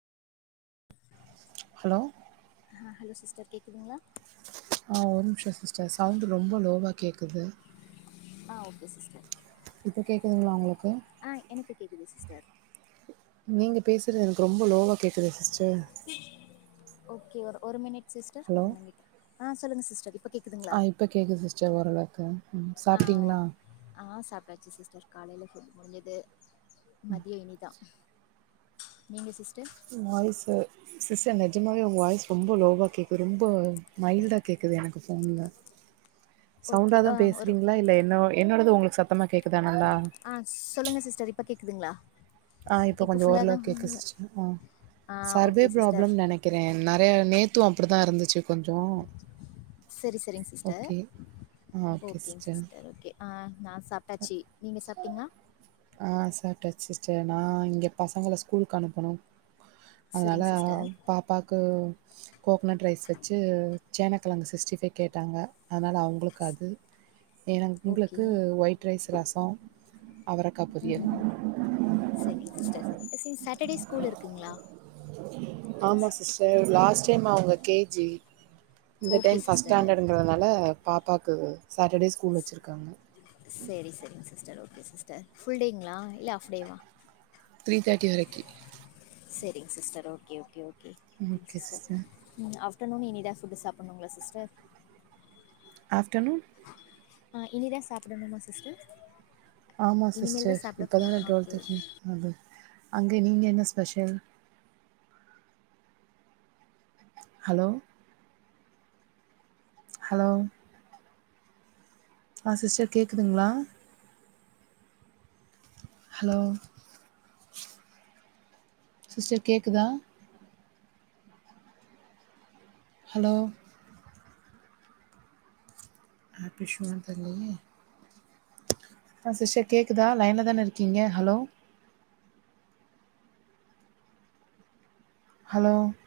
Hello ஆ hello sister கேக்குதுங்ளா ஆ ஒரு நிம்ஷோ சிஸ்டர் சவுண்டு ரொம்ப லோவா கேக்குது ஆ ஓகே சிஸ்டர் இப்போ கேக்குதுங்ளா உங்களுக்கு ஆ எனக்கு கேக்குது சிஸ்டர் நீங்க பேசுறது எனக்கு ரொம்ப லோவா கேக்குது சிஸ்டர் ஓகே ஒரு ஒரு மினிட் சிஸ்டர் ஹலோ ஒரு மினிட் ஆ சொல்லுங்க சிஸ்டர் இப்ப கே ஆ இப்போ கேக்கு சிஸ்டர் ஓரளவுக்கு ம் ஆ சாப்ட்டிங்ளா ஓகே ஆ சாப்ட்டாச்சு சிஸ்டர் காலேல ஃபுட் முடிஞ்சுது மதியோ இனிதா நீங்க சிஸ்டர் வாய்ஸு சிஸ்டர் நெஜமாகவே உங்க வாய்ஸ் ரொம்ப லோவா கேக்கு ரொம்ப மைல்டா கேக்குது எனக்கு ஃபோன்ல ஓகே சவுண்டாதா ஆ ஒரு பேச்றீங்களா இல்ல என்னோ என்னோடது உங்களுக்கு சத்தமா கேக்குதா நல்லா ஆ சொல்லுங்க சிஸ்டர் இப்ப கேக்குதுங்களா ஆ இப்போ கொஞ்ச ஃபுல்லா தா ஓரளவுக் கேக்கு சிஸ்டர் ஆ ஆ சர்வே ஓகே சிஸ்டர் ப்ராப்ளம் நெனைக் குறே நறைய நேத்து அப்டிதா இருந்துச்சு கொஞ்சம் செரி செரிங்க சிஸ்டர் ஓகே. ஆ ஓகே ஓகேங்க சிஸ்டர் ஓகே ஆ நா சாப்பிட்டாச்சு நீங்க சாப்பிட்டீங்களா ஆ சாப்பிட்டாச்சு சிஸ்டர் நா இங்க பசங்கள ஸ்கூலுக்கு அனுப்பனு அதனால சரிங்க சிஸ்டர் பாப்பாக்கு கோகனட் ரைஸ் வச்சு சேனக்கிழங்கு சிக்ஸ்ட்டி ஃபைவ் கேட்டாங்க அதனால அவுங்களுக்கு அது [inaudible] ஏனா ஓகே எங்களுக்கு ஒயிட் ரைஸ் ரசம் அவரக்கா ம் பொரியல் ம் ம் சரிங்க சிஸ்டர் சரி சரி சேட்டர்டே ஸ்கூல் இருக்குங்குளா ஆமா சிஸ்டர் லாஸ்ட் டைம் அவுங்க கேஜி இந்த ஓகே டைம் ஃபர்ஸ்ட் சிஸ்டர் ஸ்டாண்டர்டுங்கிறதுனால பாப்பாவுக்கு சாட்டர்டே ஸ்கூல் வச்சுருக்காங்க சரி சரிங்க சிஸர் ஓகே சிஸ்டர் புல் டேங்களா இல்ல ஹாடே வா த்ரி தேர்டி வரைக்கி சரிங்க sister okay okay okay sister ம் ஆப்டர்னு இனி தா செஞ்சு சாப்புடுனுங்களா சிஸ்டர் ஆஃப்டர்னுன் ஆ இனி தா சாப்பிடணுமா சிஸ்டர் ஆமாம் இனிமேல் சிஸ்டர் தான் சாப்பிட இப்ப தா போகணும் ஓகே ஓகே டுவெல்த்துக்கு அது அங்க நீங்க என்ன ஸ்பெஷல் ஹலோ ஹலோ ஆ சிஸ்டர் கேக்குதுங்களா ஹலோ சிஸ்டர் கேக்குதா ஹலோ ஹெல்த் இஷ்யூ வானு தெரிலையே ஆ சிஸ்டர் கேக்குதா லைனில தானா இருக்கீங்க ஹலோ ஹலோ